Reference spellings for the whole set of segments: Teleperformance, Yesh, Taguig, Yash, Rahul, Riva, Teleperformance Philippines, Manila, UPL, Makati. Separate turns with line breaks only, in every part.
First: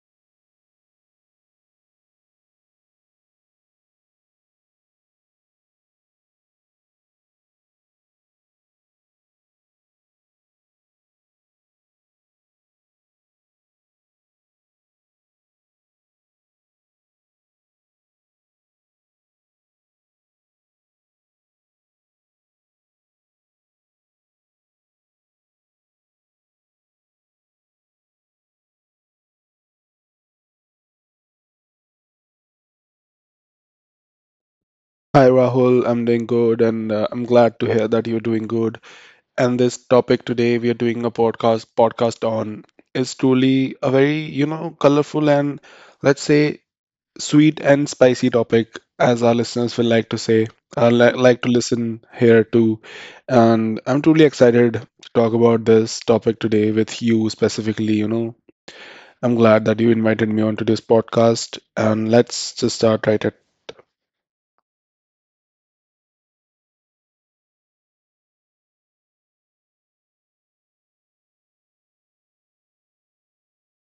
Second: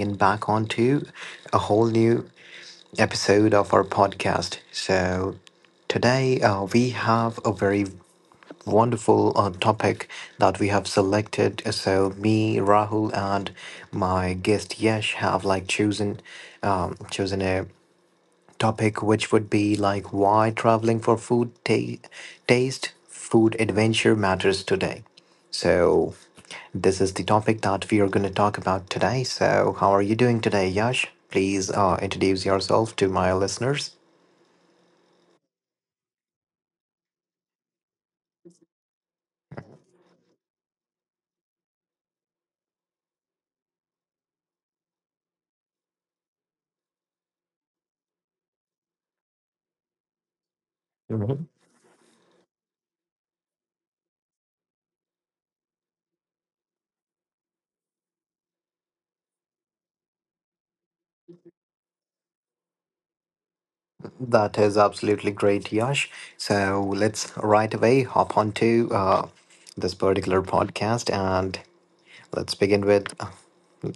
in back onto a whole new episode of our podcast. So, today we have a very wonderful topic that we have selected. So, me, Rahul, and my guest Yesh have like chosen chosen a topic, which would be like why traveling for food taste, food adventure matters today. So, this is the topic that we are going to talk about today. So, how are you doing today, Yash? Please introduce yourself to my listeners.
Hi Rahul, I'm doing good and I'm glad to hear that you're doing good. And this topic today we are doing a podcast on is truly a very, you know, colorful and let's say sweet and spicy topic as our listeners will like to say, like
Mhm.
to listen here too. And I'm truly excited to talk about this topic today with you specifically, you know. I'm glad that you invited me onto this podcast and let's just start right at.
That is absolutely great, Yash. So, let's right away hop onto this particular podcast. And let's begin with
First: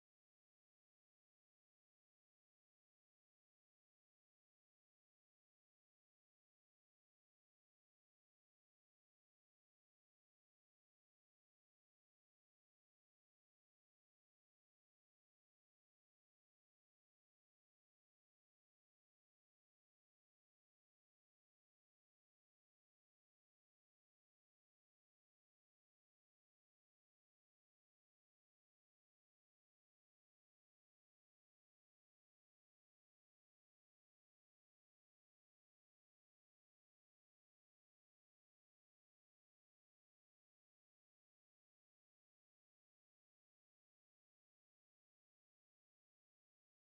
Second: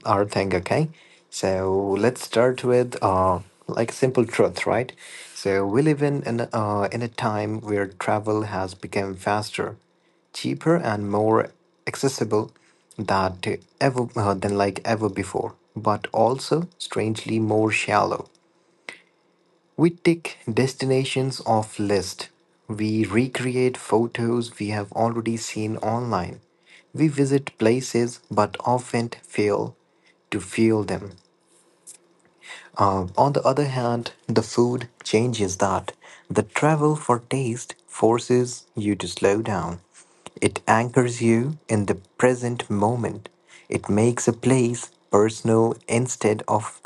our thing, okay? So let's start with like simple truth, right? So we live in a time where travel has become faster, cheaper, and more accessible that ever than like ever before, but also strangely more shallow. We tick destinations off list. We recreate photos we have already seen online. We visit places but often fail to feel them. On the other hand, the food changes that. The travel for taste forces you to slow down. It anchors you in the present moment. It makes a place personal instead of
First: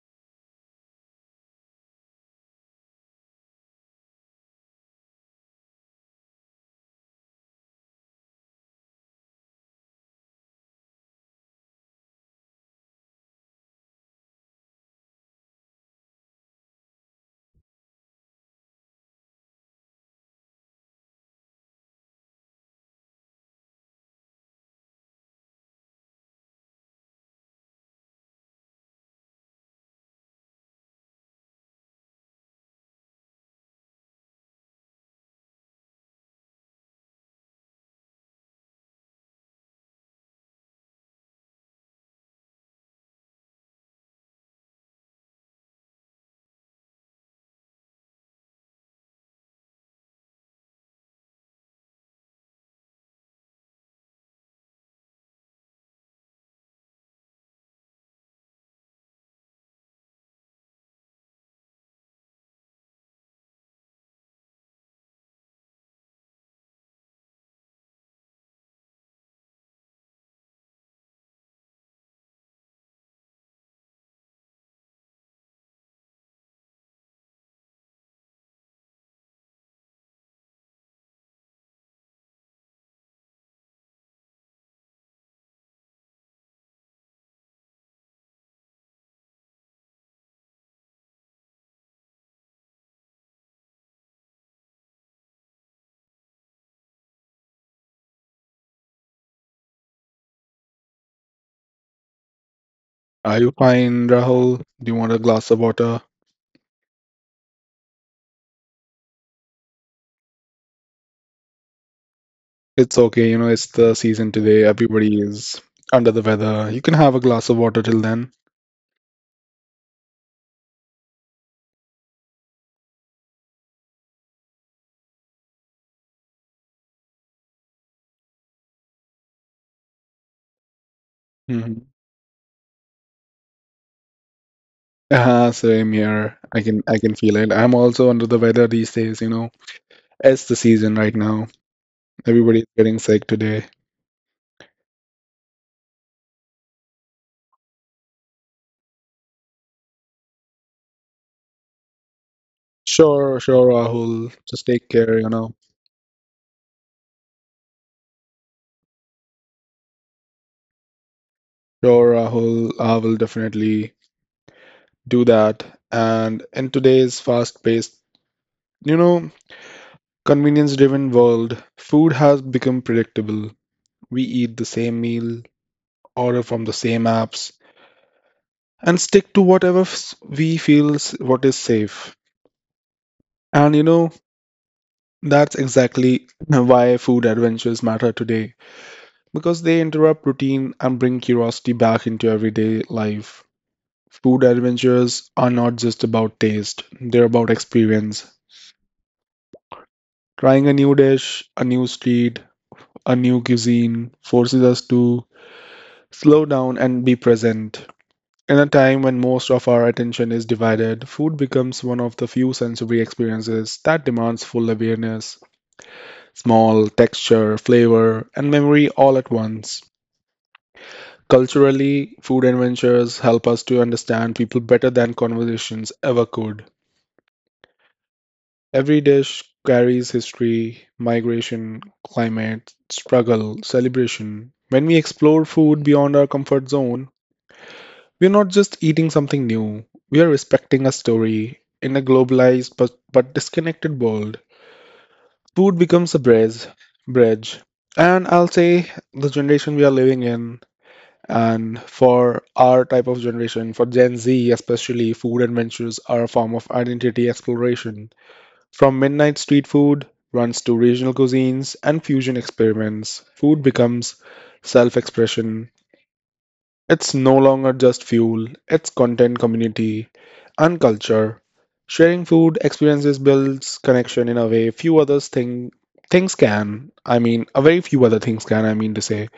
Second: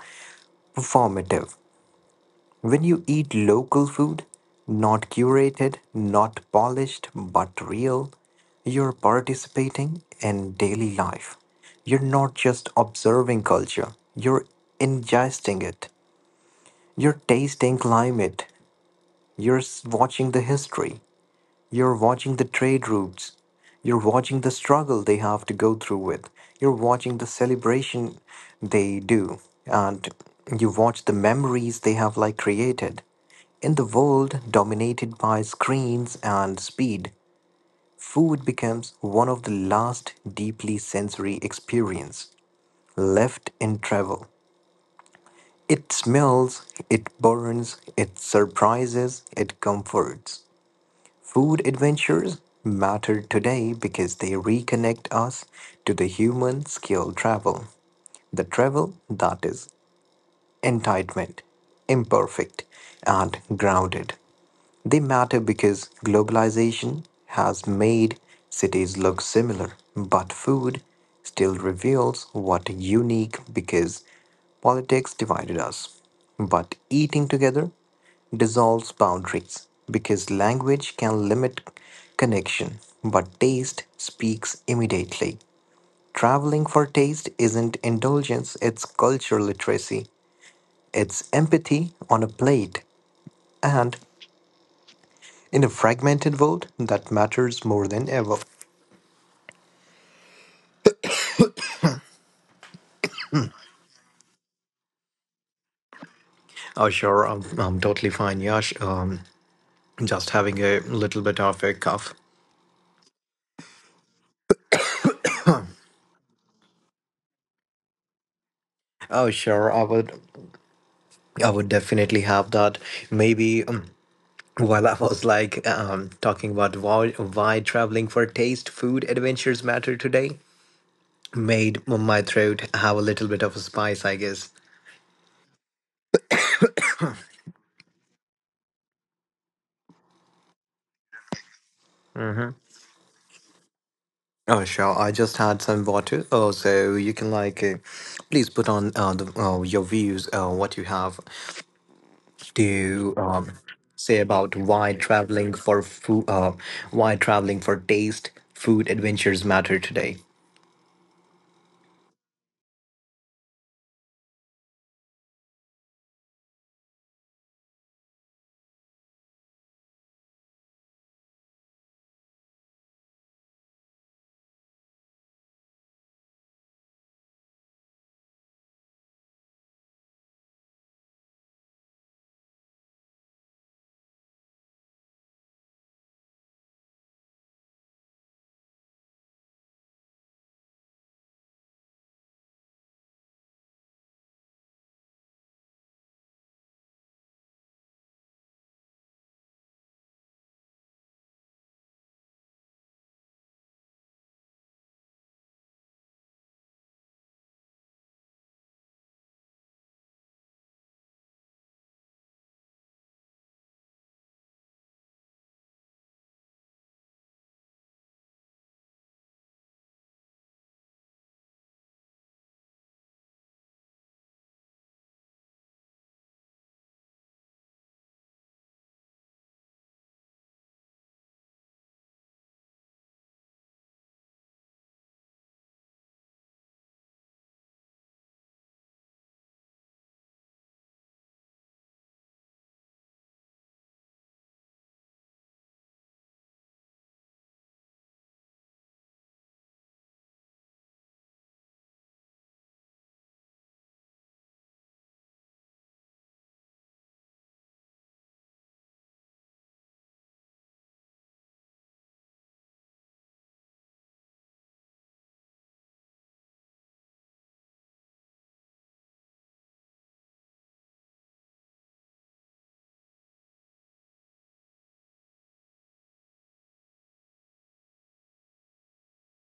performative. When you eat local food, not curated, not polished, but real, you're participating in daily life. You're not just observing culture, you're ingesting it. You're tasting climate, you're watching the history, you're watching the trade routes. You're watching the struggle they have to go through with. You're watching the celebration they do. And you watch the memories they have like created. In the world dominated by screens and speed, food becomes one of the last deeply sensory experience left in travel. It smells, it burns, it surprises, it comforts. Food adventures matter today because they reconnect us to the human skill travel, the travel that is entitlement, imperfect, and grounded. They matter because globalization has made cities look similar, but food still reveals what unique because politics divided us. But eating together dissolves boundaries because language can limit connection, but taste speaks immediately. Traveling for taste isn't indulgence, it's cultural literacy. It's empathy on a plate, and in a fragmented world, that matters more than ever.
Are you fine, Rahul? Do you want a glass of water?
Oh, sure, I'm totally fine, Yash. Just having a little bit of a cough.
It's okay, you know, it's the season today. Everybody is under the weather. You can have a glass of water till then.
Oh, sure, I would definitely have that. Maybe while I was like talking about why traveling for taste, food, adventures matter today, made
hmm
my throat have a little bit of a spice, I guess.
Same here. I can feel it. I'm also under the weather these days, you know. It's the season right now.
Mm-hmm.
Everybody's getting sick today.
Oh, sure. I just had some water. Oh, so you can like, please put on your views, what you have to
Sure, sure,
say
Rahul.
about
Just take
why
care, you
traveling
know.
for food, why traveling for taste, food adventures matter today.
Sure, Rahul, I will definitely do that. And in today's fast-paced, you know, convenience-driven world, food has become predictable. We eat the same meal, order from the same apps, and stick to we what is safe. And you know, that's exactly why food adventures matter today, because they interrupt routine and bring curiosity back into everyday life. Food adventures are not just about taste, they're about experience. Trying a new dish, a new street, a new cuisine forces us to slow down and be present. In a time when most of our attention is divided, food becomes one of the few sensory experiences that demands full awareness, smell, texture, flavor, and memory all at once. Culturally, food adventures help us to understand people better than conversations ever could. Every dish carries history, migration, climate, struggle, celebration. When we explore food beyond our comfort zone, we're not just eating something new, we are respecting a story in a globalized but disconnected world. Food becomes a bridge. And I'll say the generation we are living in, and for our type of generation, for Gen Z especially, food adventures are a form of identity exploration. From midnight street food runs to regional cuisines and fusion experiments, food becomes self expression. It's no longer just fuel, it's content, community, and culture. Sharing food experiences builds connection in a way few others think things can. I mean, a very few other things can, I mean to say.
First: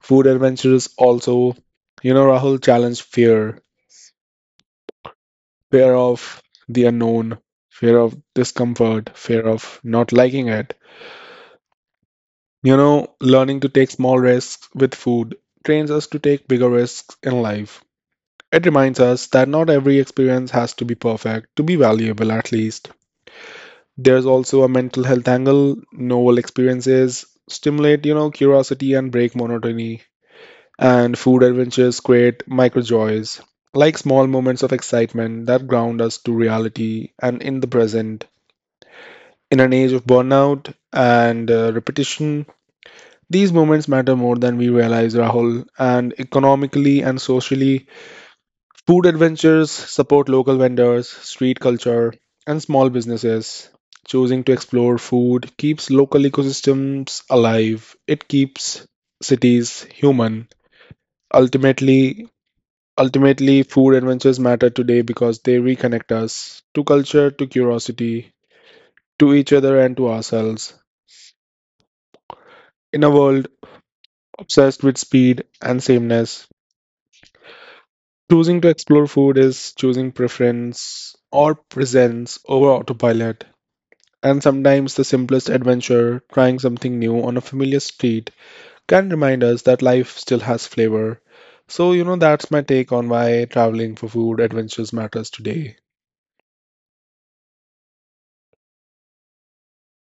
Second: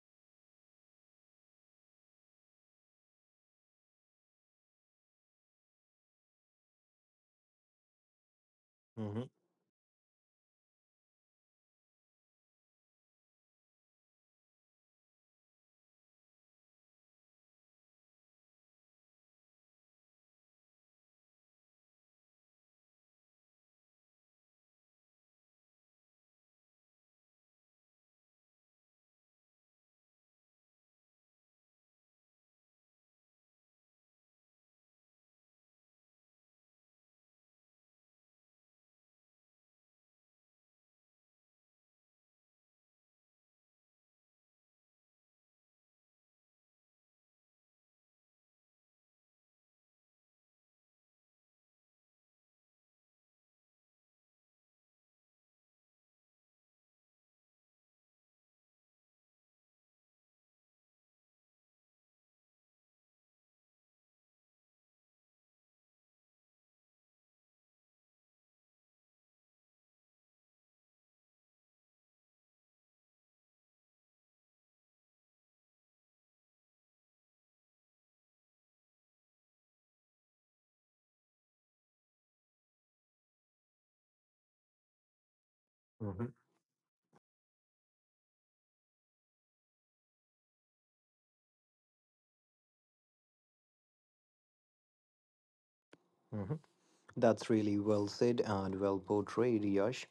Food adventures also, you know, Rahul, challenge fear, fear of the unknown, fear of discomfort,
Hmm
fear of not liking it. You know, learning to take small risks with food trains us to take bigger risks in life. It reminds us that not every experience has to be perfect to be valuable, at least. There's also a mental health angle. Novel experiences stimulate, you know, curiosity and break monotony. And food adventures create micro joys, like small moments of excitement that ground us to reality and in the present. In an age of burnout and repetition, these moments matter more than we realize, Rahul. And economically and socially, food adventures support local vendors, street culture, and small businesses. Choosing to explore food keeps local ecosystems alive. It keeps cities human. Ultimately, ultimately, food adventures matter today because they reconnect us to culture, to curiosity, to each other, and to ourselves. In a world obsessed with speed and sameness, choosing to explore food is choosing preference or presence over autopilot. And sometimes the simplest adventure,
hmm
trying something new on a familiar street, can remind us that life still has flavor. So, you know, that's my take on why traveling for food adventures matters today.
hmm That's really well said and well portrayed, Yash.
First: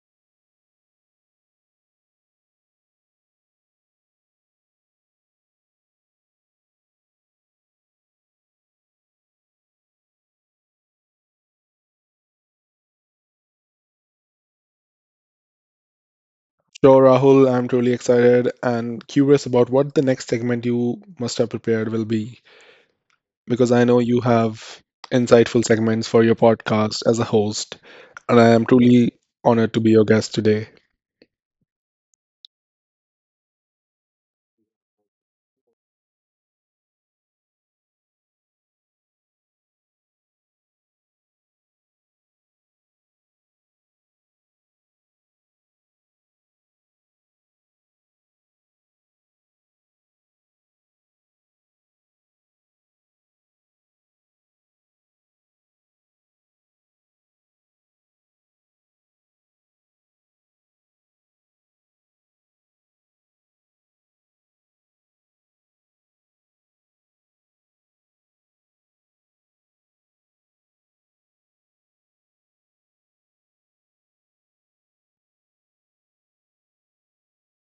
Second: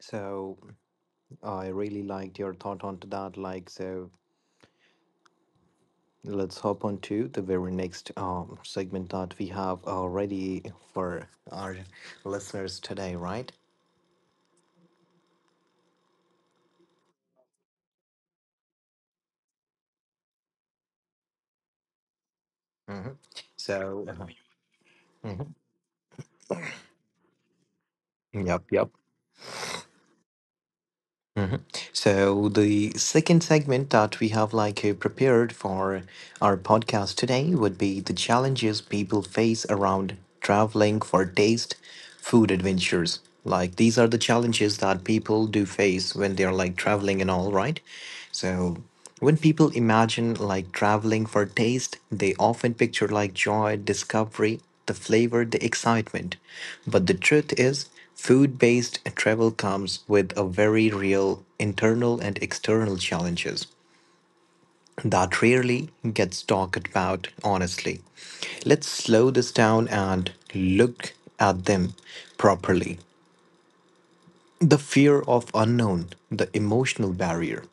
So I really liked your thought onto that. Like so, let's hop on to the very next segment that we have already for our listeners today, right?
Sure, Rahul, I'm truly excited and curious about what the next segment you must have prepared will be,
hmm
because I know
So,
you have
mhm.
insightful segments for your podcast as a host, and I
Yep,
am
yep.
truly honored to be your guest today.
Mhm. So the second segment that we have like prepared for our podcast today would be the challenges people face around traveling for taste food adventures. Like these are the challenges that people do face when they're like traveling and all, right? So when people imagine like traveling for taste, they often picture like joy, discovery, the flavor, the excitement. But the truth is food based travel comes with a very real internal and external challenges that rarely gets talked about honestly. Let's slow this down and look at them properly. The fear of unknown, the emotional barrier.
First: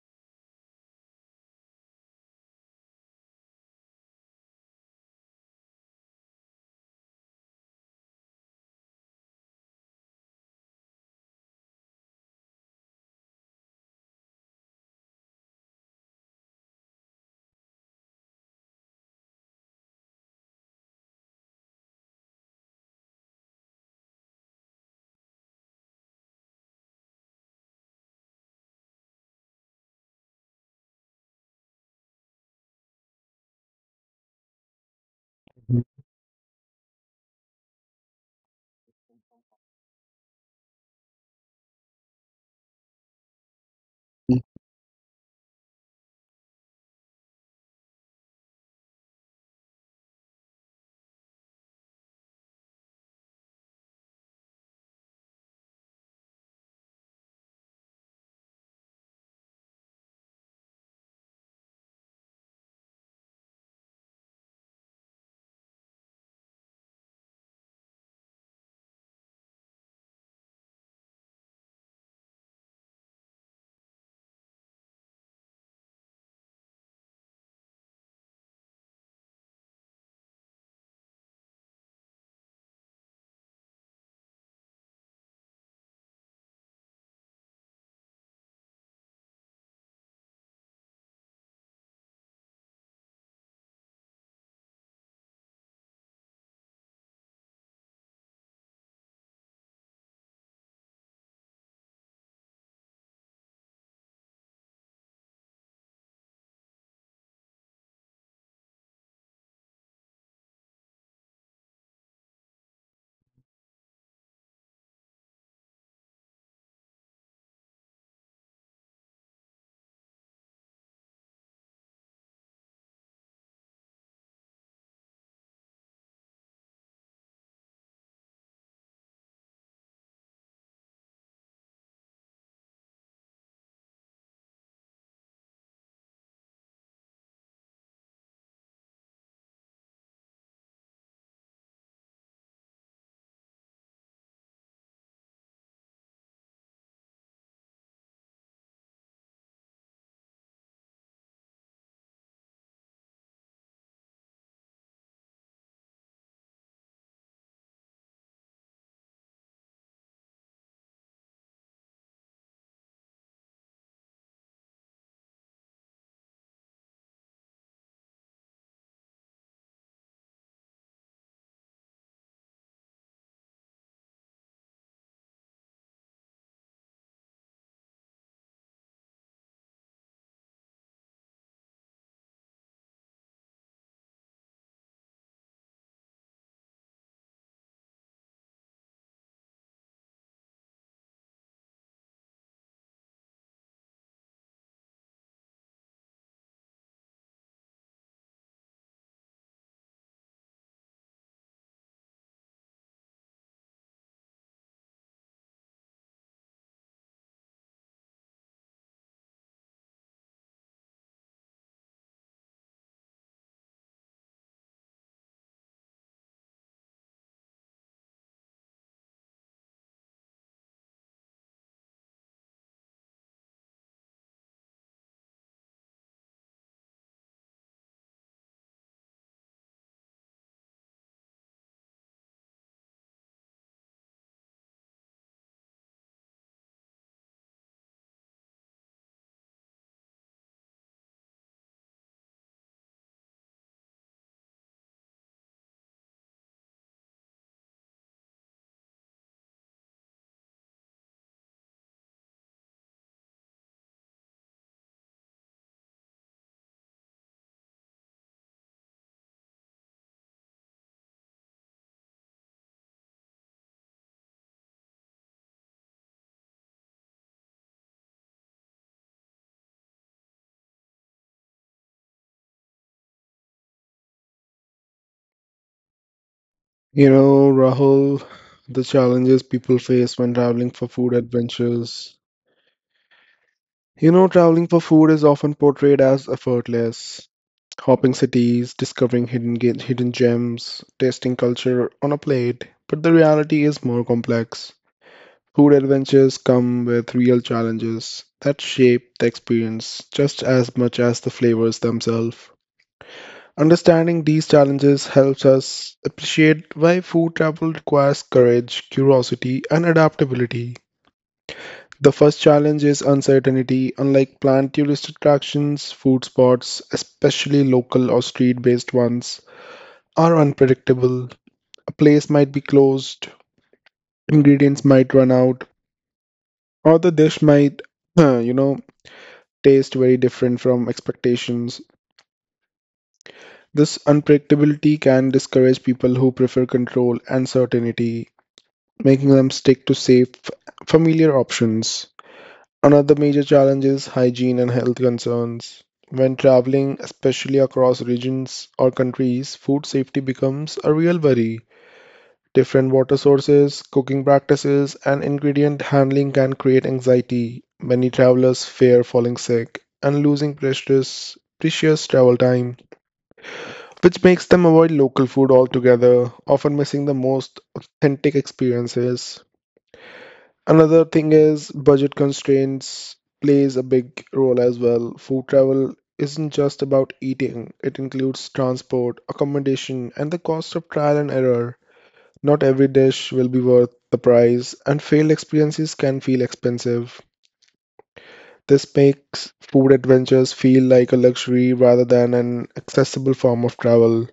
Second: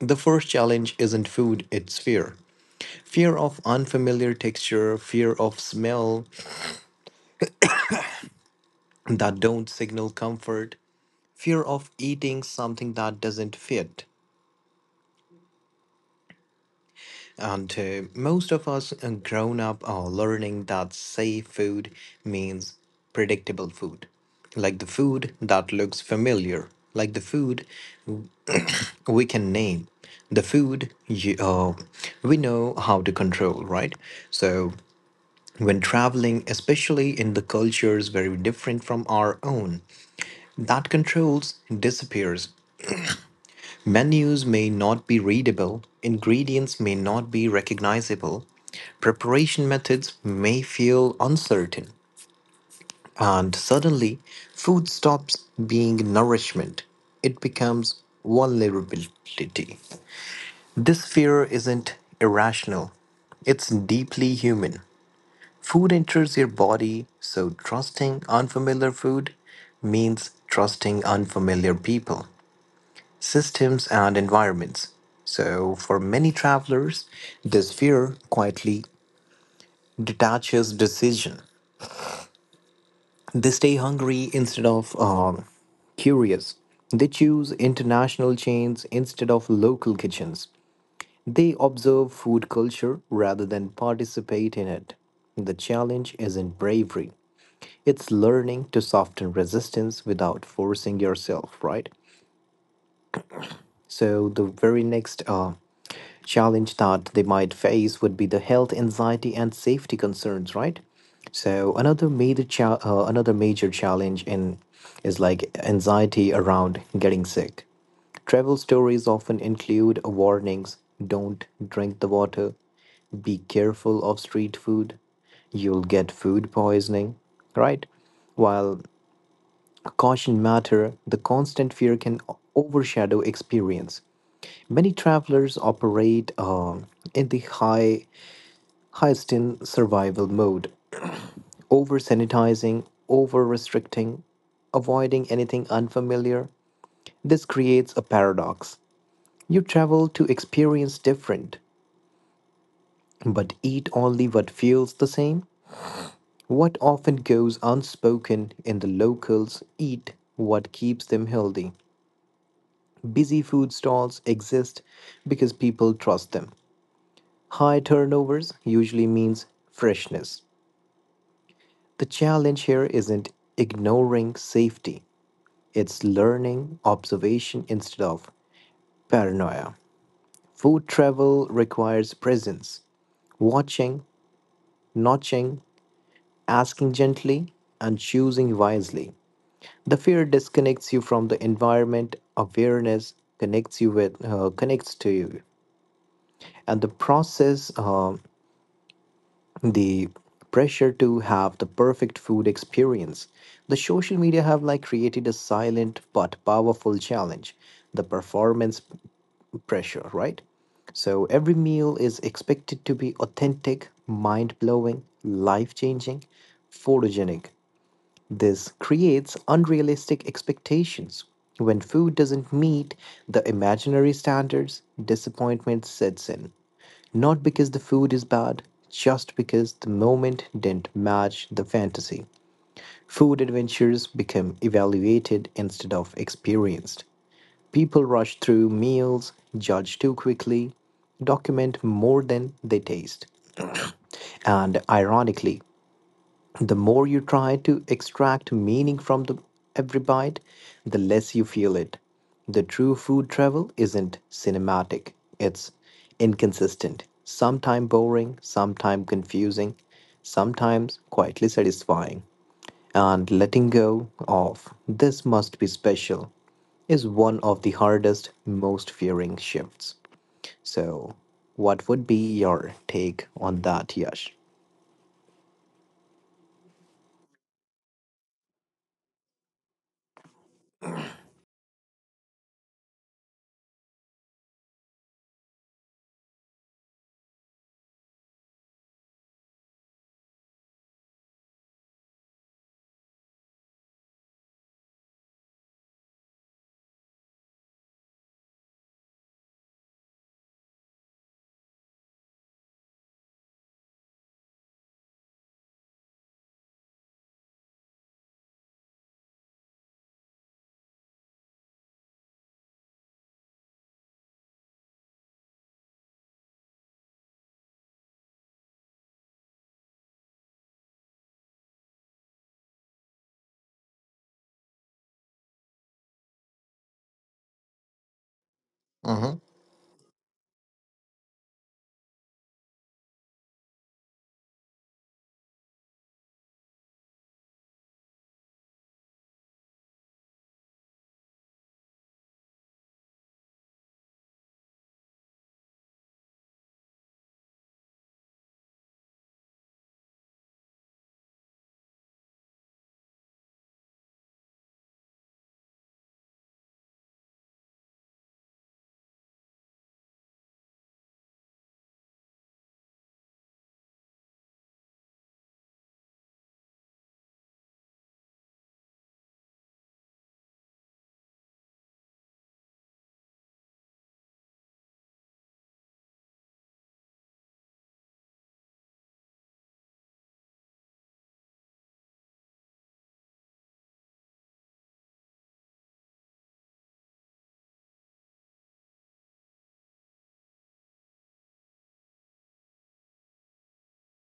The first challenge isn't food, it's fear. Fear of unfamiliar texture, fear of smell that don't signal comfort, fear of eating something that doesn't fit, and most of us grown up are learning that safe food means predictable food. Like the food that looks familiar, like the food w- we can name, the food we know how to control, right? So, when traveling, especially in the cultures very different from our own, that controls disappears. Menus may not be readable, ingredients may not be recognizable, preparation methods may feel uncertain, and suddenly food stops being nourishment. It becomes vulnerability. This fear isn't irrational, it's deeply human. Food enters your body, so trusting unfamiliar food means trusting unfamiliar people systems, and environments. So, for many travelers, this fear quietly detaches decision. They stay hungry instead of curious. They choose international chains instead of local kitchens. They observe food culture rather than participate in it. The challenge isn't bravery, it's learning to soften resistance without forcing yourself, right? So the very next challenge that they might face would be the health anxiety and safety concerns, right? So another another major challenge in is like anxiety around getting sick. Travel stories often include warnings: don't drink the water, be careful of street food, you'll get food poisoning, right? While caution matter, the constant fear can overshadow experience. Many travelers operate in the highest in survival mode, over sanitizing, over restricting, avoiding anything unfamiliar. This creates a paradox. You travel to experience different, but eat only what feels the same. What often goes unspoken in the locals eat what keeps them healthy. Busy food stalls exist because people trust them. High turnovers usually means freshness. The challenge here isn't ignoring safety, it's learning observation instead of paranoia. Food travel requires presence, watching, notching, asking gently, and choosing wisely. The fear disconnects you from the environment, awareness connects you with connects to you. And the pressure to have the perfect food experience the social media have like created a silent but powerful challenge the pressure, right? So every meal is expected to be authentic mind blowing life changing photogenic. This creates unrealistic expectations. When food doesn't meet the imaginary standards, disappointment sets in. Not because the food is bad, just because the moment didn't match the fantasy. Food adventures become evaluated instead of experienced. People rush through meals, judge too quickly, document more than they taste. And ironically, the more you try to extract meaning from every bite, the less you feel it. The true food travel isn't cinematic, it's inconsistent, sometimes boring, sometimes confusing, sometimes quietly satisfying. And letting go of this must be special is one of the hardest, most fearing shifts. So, what would be your take on that, Yash?
You know, Rahul, the challenges people face when traveling for food adventures. You know, traveling for food is often portrayed as effortless. Hopping cities, discovering hidden gems, tasting culture on a plate. But the reality is more complex. Food adventures come with real challenges that shape the experience just as much as the flavors themselves. Understanding these challenges helps us appreciate why food travel requires courage, curiosity, and adaptability. The first challenge is uncertainty. Unlike planned tourist attractions, food spots, especially local or street based ones, are unpredictable. A place might be closed, ingredients might run out, or the dish might, you know,
Hmm
taste very different from expectations. This unpredictability can discourage people who prefer control and certainty, making them stick to safe, familiar options. Another major challenge is hygiene and health concerns. When traveling, especially across regions or countries, food safety becomes a real worry. Different water sources, cooking practices, and ingredient handling can create anxiety. Many travelers fear falling sick and losing precious travel time, which makes them avoid local food altogether, often missing the most authentic experiences. Another thing is budget constraints plays a big role as well. Food travel isn't just about eating, it includes transport, accommodation, and the cost of trial and error. Not every dish will be worth the price, and failed experiences can feel expensive. This makes food adventures feel like a luxury rather than an accessible form of travel.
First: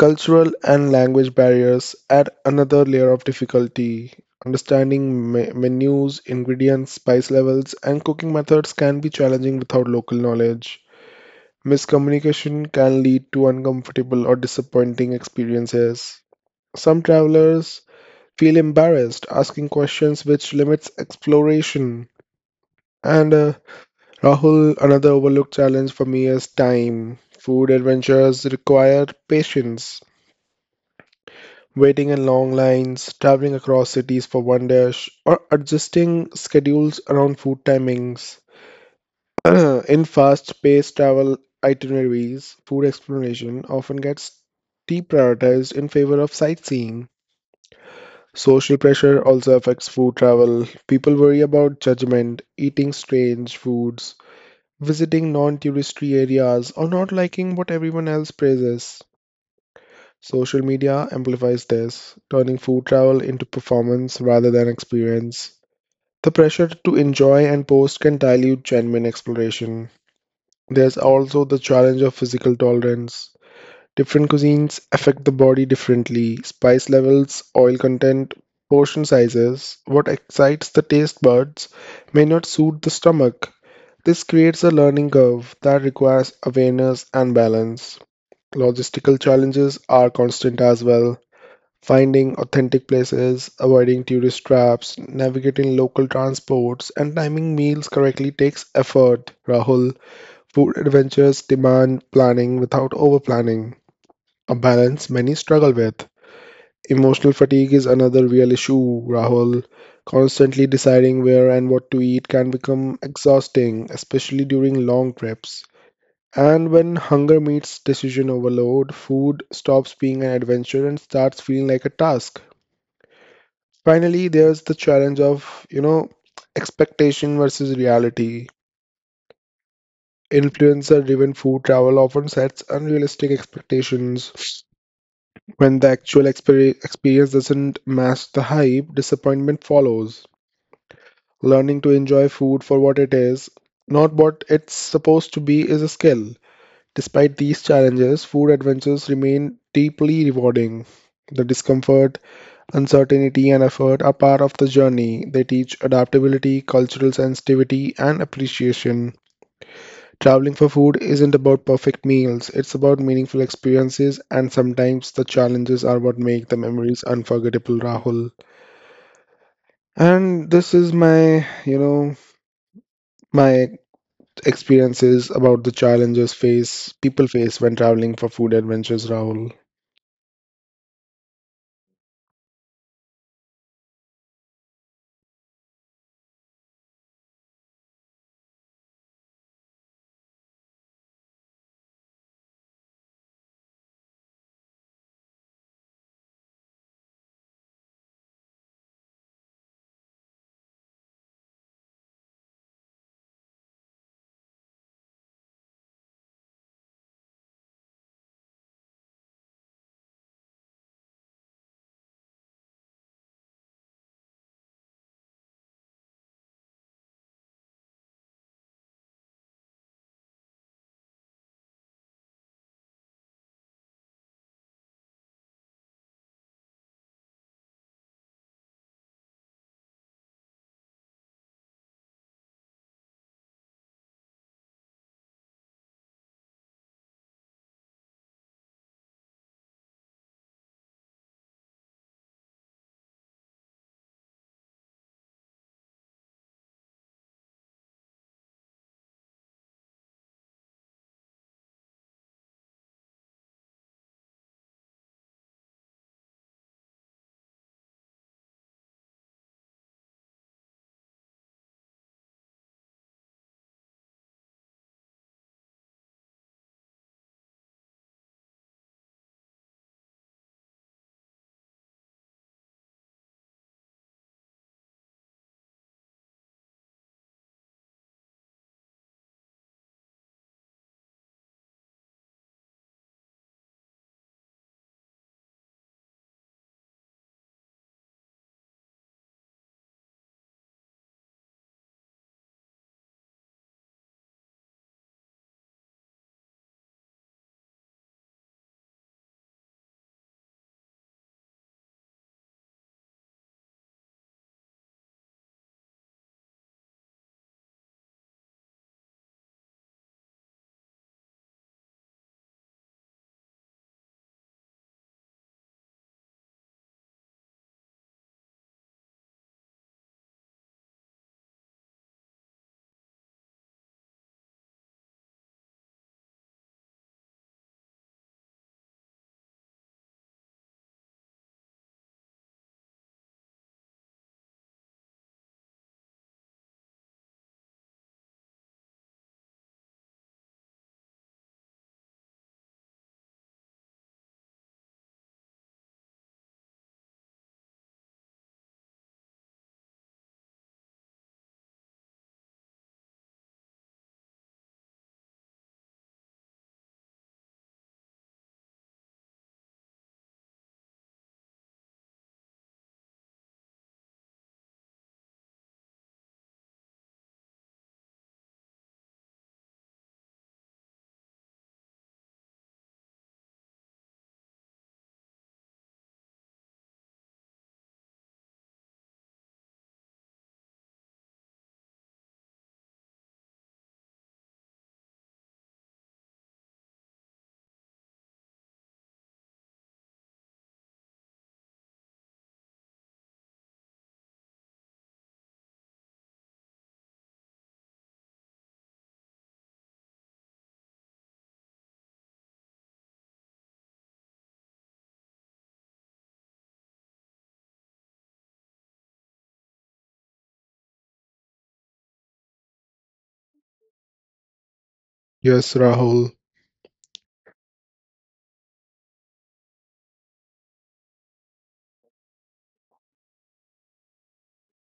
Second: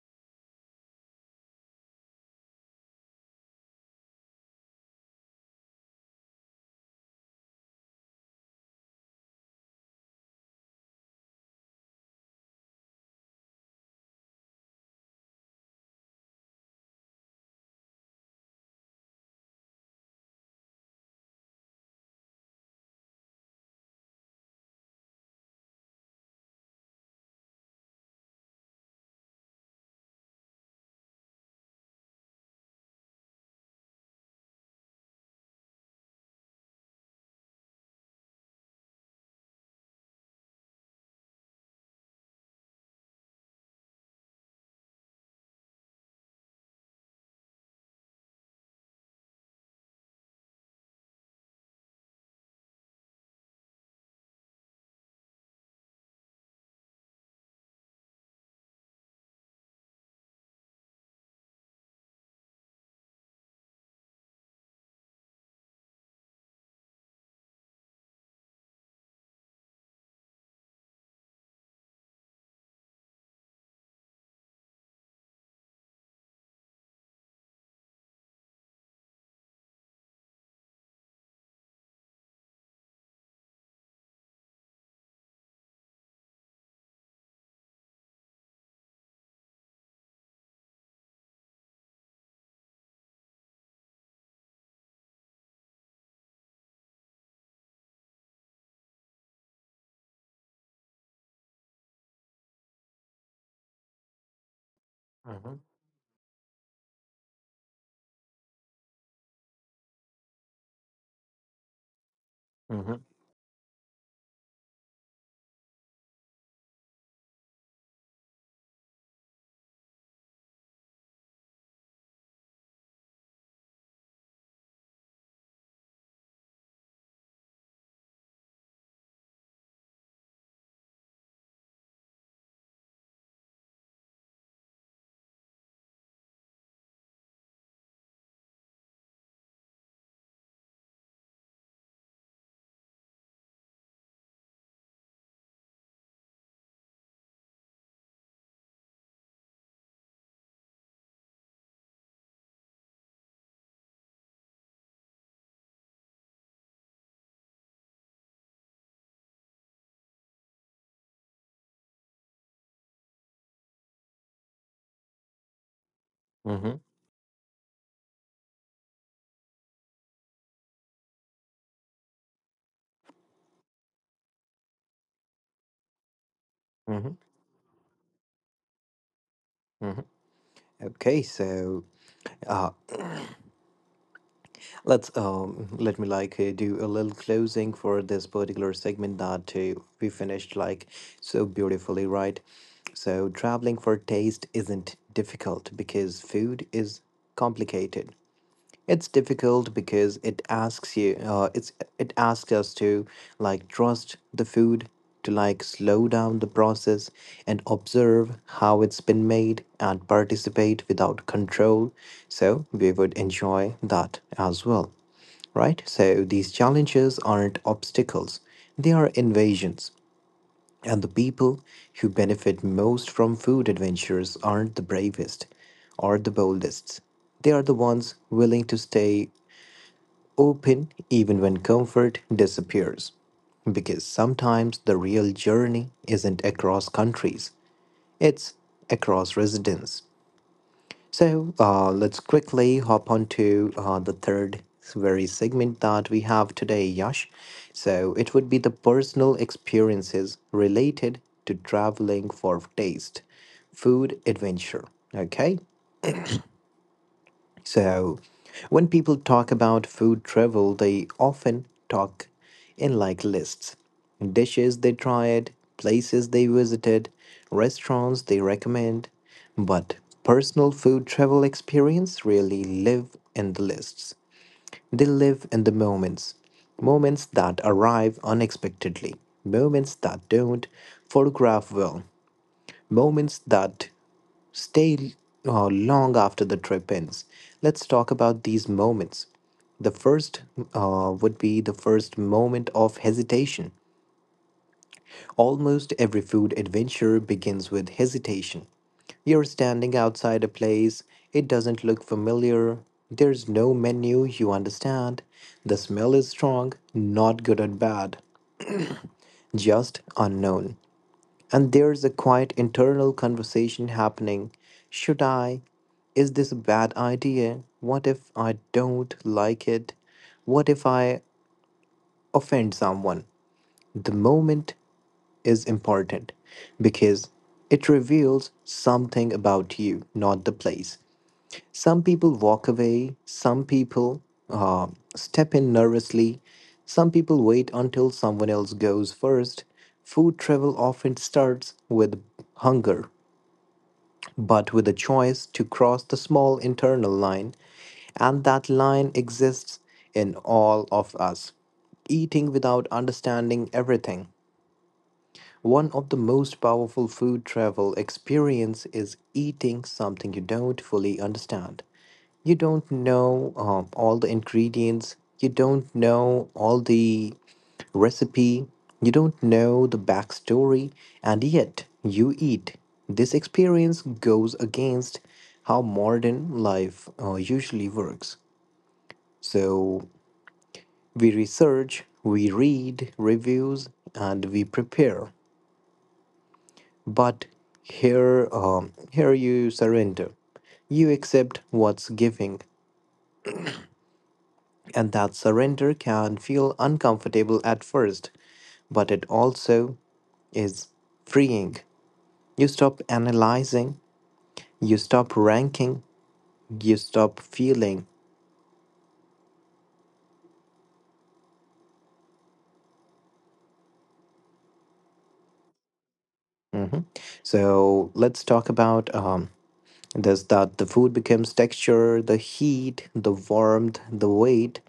Cultural and language barriers add another layer of difficulty. Understanding menus, ingredients, spice levels, and cooking methods can be challenging without local knowledge. Miscommunication can lead to uncomfortable or disappointing experiences. Some travelers feel embarrassed asking questions, which limits exploration. And Rahul, another overlooked challenge for me is time. Food adventures require patience, waiting in long lines, traveling across cities for one dish, or adjusting schedules around food timings. In fast paced travel itineraries, food exploration often gets deprioritized in favor of sightseeing. Social pressure also affects food travel. People worry about judgment, eating strange foods, visiting non touristy areas, or not liking what everyone else praises. Social media amplifies this, turning food travel into performance rather than experience. The pressure to enjoy and post can dilute genuine exploration. There's also the challenge of physical tolerance. Different cuisines affect the body differently. Spice levels, oil content, portion sizes, what excites the taste buds may not suit the stomach. This creates a learning curve that requires awareness and balance. Logistical challenges are constant as well. Finding authentic places, avoiding tourist traps, navigating local transports, and timing meals correctly takes effort, Rahul. Food adventures demand planning without over planning, a balance many
Mm-hmm.
struggle with. Emotional fatigue is another real issue, Rahul. Constantly deciding where and what to eat can become exhausting, especially during long trips. And when hunger meets decision overload, food stops being an adventure and starts feeling like a task. Finally, there's the challenge of, you know, expectation versus reality. Influencer-driven food travel often sets unrealistic expectations. When the actual experience doesn't match the hype, disappointment follows. Learning to enjoy food for what it is, not what it's supposed to be, is a skill. Despite these challenges, food adventures remain deeply rewarding. The discomfort, uncertainty and effort are part of the journey. They teach adaptability, cultural sensitivity, and appreciation. Traveling for food isn't about perfect meals, it's about meaningful experiences, and sometimes the challenges are what make the
Mm-hmm.
memories unforgettable, Rahul. And this is my, you know, my experiences about the challenges face
Mm-hmm.
people face when traveling for food adventures, Rahul.
Mhm. Okay, so uh, let me like do a little closing for this particular segment that we finished like so beautifully, right? So traveling for taste isn't difficult because food is complicated. It's difficult because it asks us to like trust the food, to like slow down the process and observe how it's been made and participate without control. So we would enjoy that as well, right? So these challenges aren't obstacles; they are invasions. And the people who benefit most from food adventures aren't the bravest or the boldest. They are the ones willing to stay open even when comfort disappears. Because sometimes the real journey isn't across countries, it's across residents. So let's quickly hop on to the third very segment that we have today, Yash. So it would be the personal experiences related to traveling for taste, food adventure. Okay, so, when people talk about food travel, they often talk in like lists dishes they tried, places they visited, restaurants they recommend. But personal food travel experience really live in the lists. They live in the moments. Moments that arrive unexpectedly. Moments that don't photograph well. Moments that stay long after the trip ends. Let's talk about these moments. The first would be the first moment of hesitation. Almost every food adventure begins with hesitation. You're standing outside a place, it doesn't look familiar, there's no menu, you understand. The smell is strong, not good and bad, just unknown. And there's a quiet internal conversation happening. Should I? Is this a bad idea? What if I don't like it? What if I offend someone? The moment is important because it reveals something about you, not the place. Some people walk away, some people uh, step in nervously, some people wait until someone else goes first. Food travel often starts with hunger but with a choice to cross the small internal line, and that line exists in all of us. Eating without understanding everything, one of the most powerful food travel experience is eating something you don't fully understand. You don't know all the ingredients, you don't know all the recipe, you don't know the backstory, and yet you eat. This experience goes against how modern life usually works. So we research, we read reviews, and we prepare. But here you surrender. You accept what's giving, and that surrender can feel uncomfortable at first, but it also is freeing. You stop analyzing, you stop ranking, you stop feeling.
Yes, Rahul.
Mhm. So let's talk about thus, that the food becomes texture, the heat, the warmth, the weight,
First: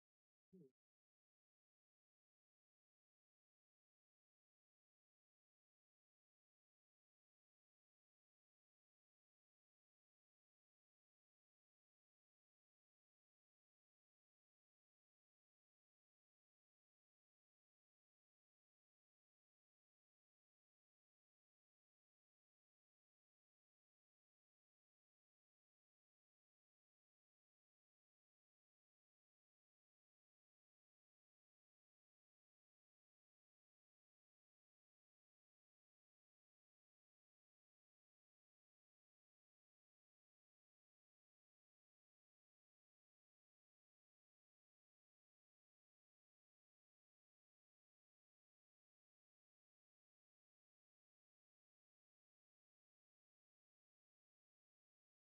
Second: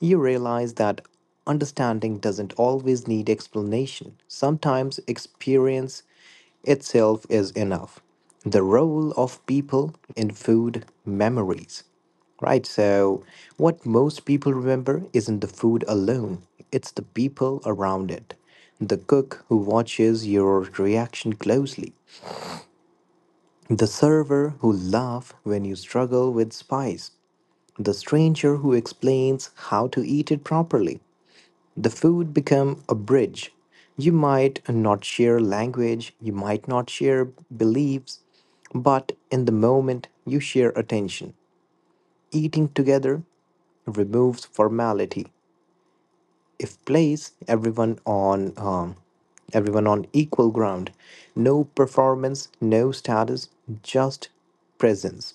you realize that understanding doesn't always need explanation. Sometimes experience itself is enough. The role of people in food memories. Right, so what most people remember isn't the food alone, it's the people around it. The cook who watches your reaction closely, the server who laughs when you struggle with spice. The stranger who explains how to eat it properly. The food become a bridge. You might not share language, you might not share beliefs, but in the moment you share attention. Eating together removes formality. If place everyone on equal ground, no performance, no status, just presence.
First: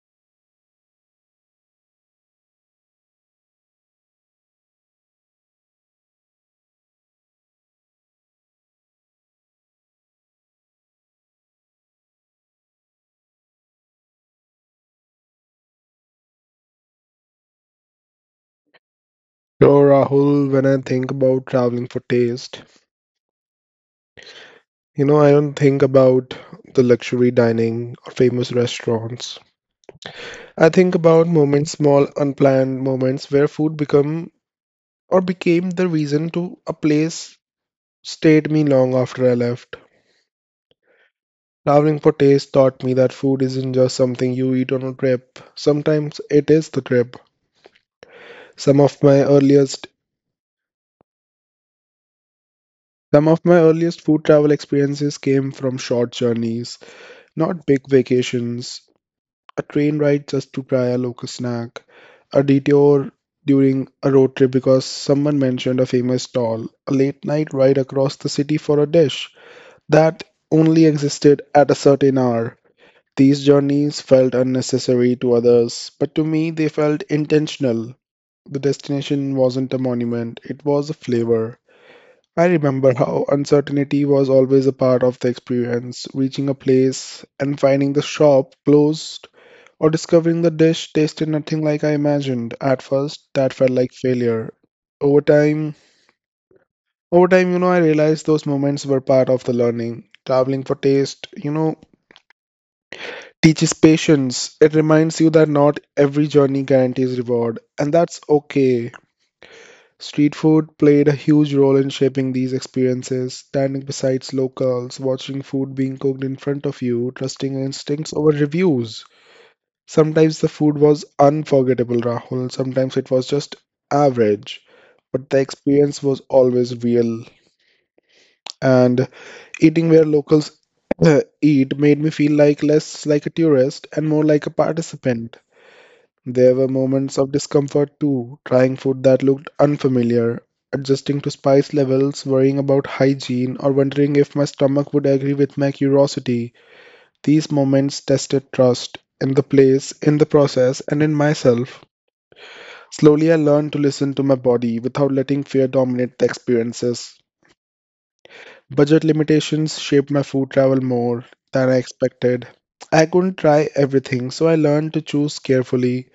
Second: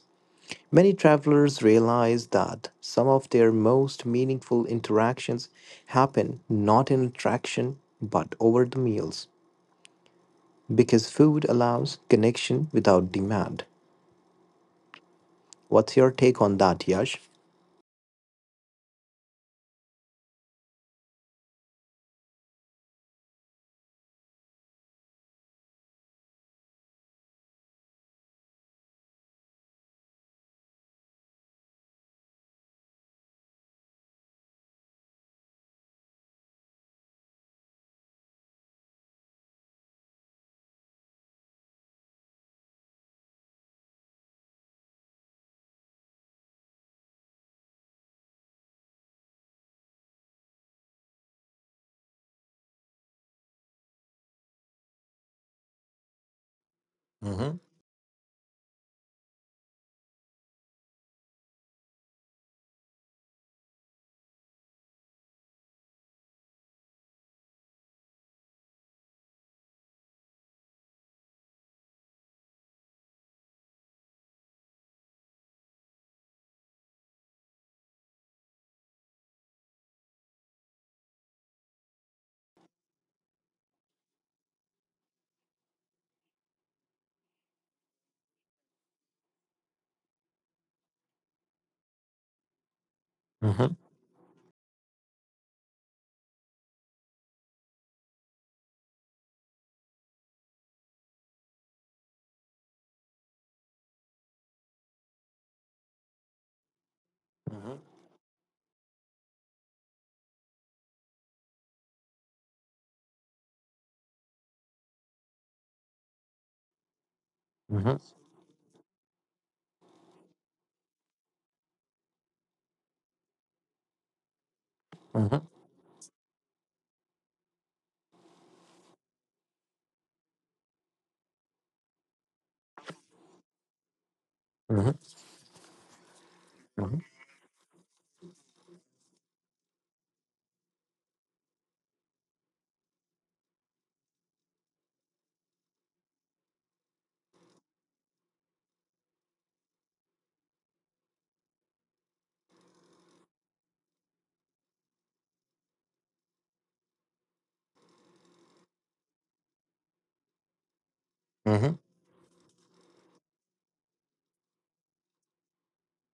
Many travelers realize that some of their most meaningful interactions happen not in attraction but over the meals because food allows connection without demand. What's your take on that, Yash?
So, Rahul, when I think about traveling for taste, you know, I don't think about the luxury dining or famous restaurants. I think about moments, small unplanned moments where food become or became the reason to a place stayed me long after I left. Traveling for taste taught me that food isn't just something you eat on a trip. Sometimes it is the trip. Some of my earliest some of my earliest food travel experiences came from short journeys,
Mhm,
not big vacations. A train ride just to try a local snack, a detour during a road trip because someone mentioned a famous stall, a late night ride across the city for a dish that only existed at a certain hour. These journeys felt unnecessary to others, but to me they felt intentional. The destination wasn't a monument, it was a flavor. I remember how uncertainty was always a part of the experience, reaching a place and finding the shop closed or discovering the dish tasted nothing like I imagined. At first, that felt
mhm,
like failure. Over time, over time, you know, I realized those moments were part of the learning. Traveling for taste, you know, teaches patience. It reminds you that not every journey guarantees reward,
mhm,
and that's okay. Street food played a huge role in shaping these experiences, standing beside locals, watching food being cooked in front of you, trusting your
mhm,
instincts over reviews. Sometimes the food was unforgettable, Rahul, sometimes it was just average, but the
mhm,
experience was always real. And eating where locals eat made me feel like less like a tourist and more like a
mhm,
participant. There were
mhm,
moments of discomfort too, trying food that looked unfamiliar, adjusting to spice levels, worrying about hygiene, or wondering if my stomach would agree with my curiosity. These moments tested trust in the place, in the process, and in myself. Slowly, I learned to listen to my body without letting fear dominate the experiences. Budget limitations shaped my food travel more than I
mhm,
expected. I couldn't try everything, so I learned to choose carefully.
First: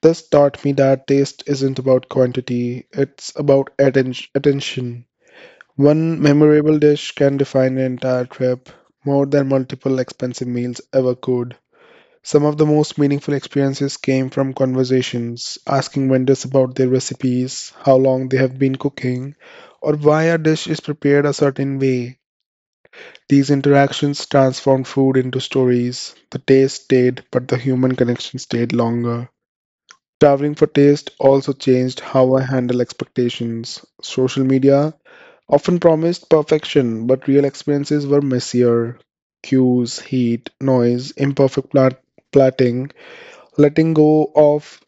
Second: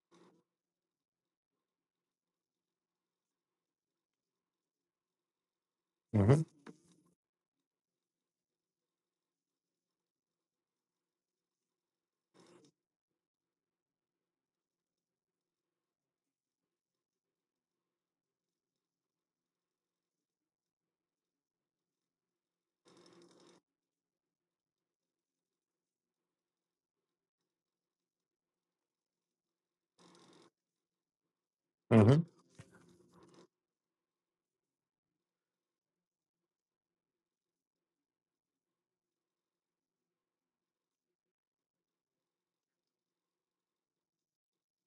This taught me that taste isn't about quantity, it's about attention. One
mhm,
memorable dish can define an entire trip, more than multiple expensive meals ever could. Some of the most meaningful experiences came from conversations, asking vendors about their recipes, how long they have been cooking, or why a dish is prepared a certain way. These interactions transformed food into stories. The taste stayed, but the human connection stayed longer. Traveling for taste also changed
mhm,
how I handle expectations. Social media often promised perfection, but real experiences were messier. Cues, heat, noise, imperfect plating, letting go of,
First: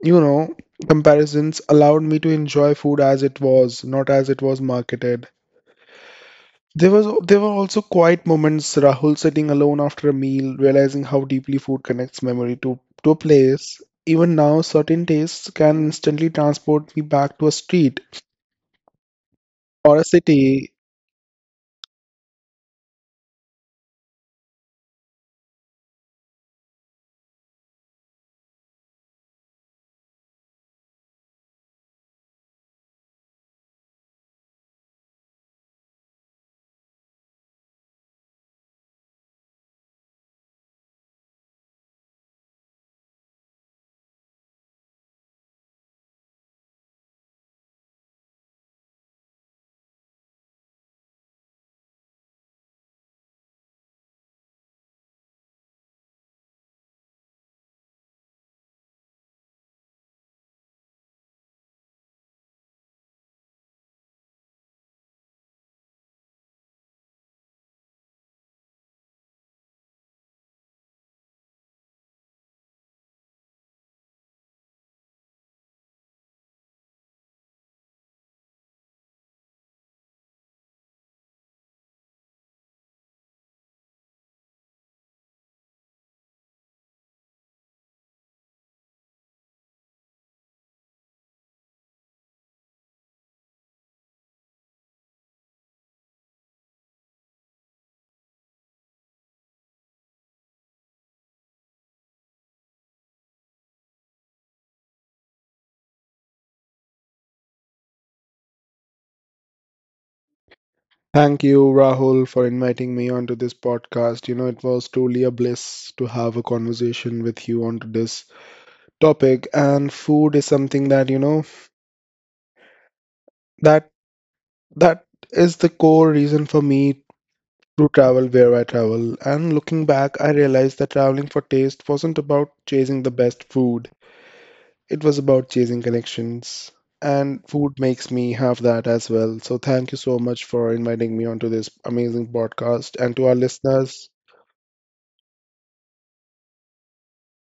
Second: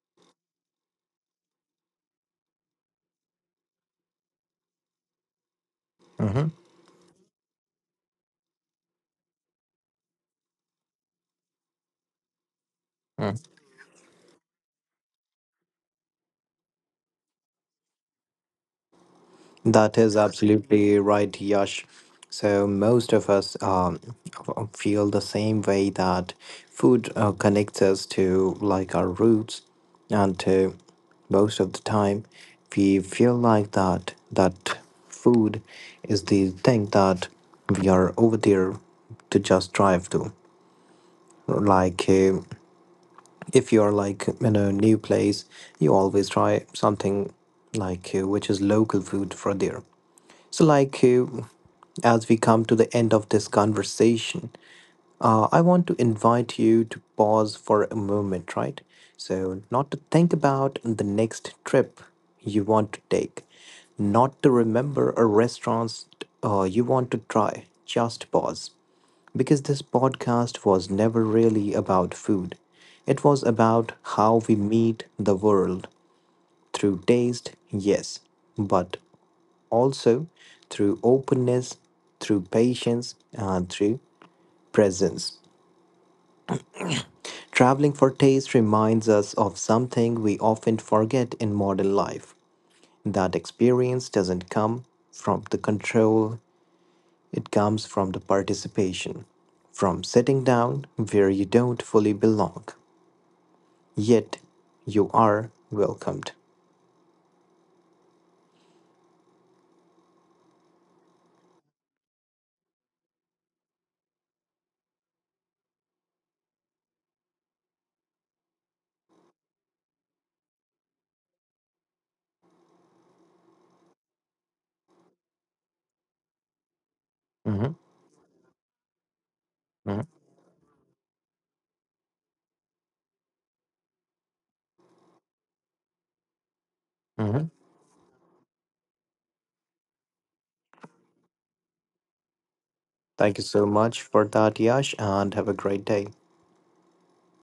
you know, comparisons allowed me to enjoy food as it was, not as it was marketed.
mhm.
There were also quiet moments, Rahul, sitting alone after a meal, realizing how deeply food connects memory to a place. Even now, certain tastes can instantly transport me back to a street
That
or a
is
city.
absolutely right, Yash. So most of us feel the same way that food connects us to like our roots, and to most of the time, we feel like that food is the thing that we are over there to just drive to. Like if you're like in a new place you always try something like which is local food for there. So like as we come to the end of this conversation, I want to invite you to pause for a moment, right? So not to think about the next trip you want to take, not to remember a restaurant you want to try, just pause, because this podcast was never really about food. It was about how we meet the world through taste, yes, but also through openness, through patience, and through presence. Traveling for taste reminds us of something we often forget in modern life, that experience doesn't come from the control, it comes from the participation, from sitting down where you don't fully belong, yet you are welcomed.
Thank you, Rahul, for inviting me onto this podcast. You know, it was truly a bliss to have a conversation with you onto this topic. And food is something that, you know, that that is the core reason for me
Hmm
to travel where I travel. And looking
hmm
back, I realized that traveling for taste wasn't about chasing the best food, it was about chasing connections. And
hmm
food makes me have that as well. So thank you so much for inviting me onto this amazing podcast. And to our
Thank you so much
listeners,
for that, Yash, and have a great day.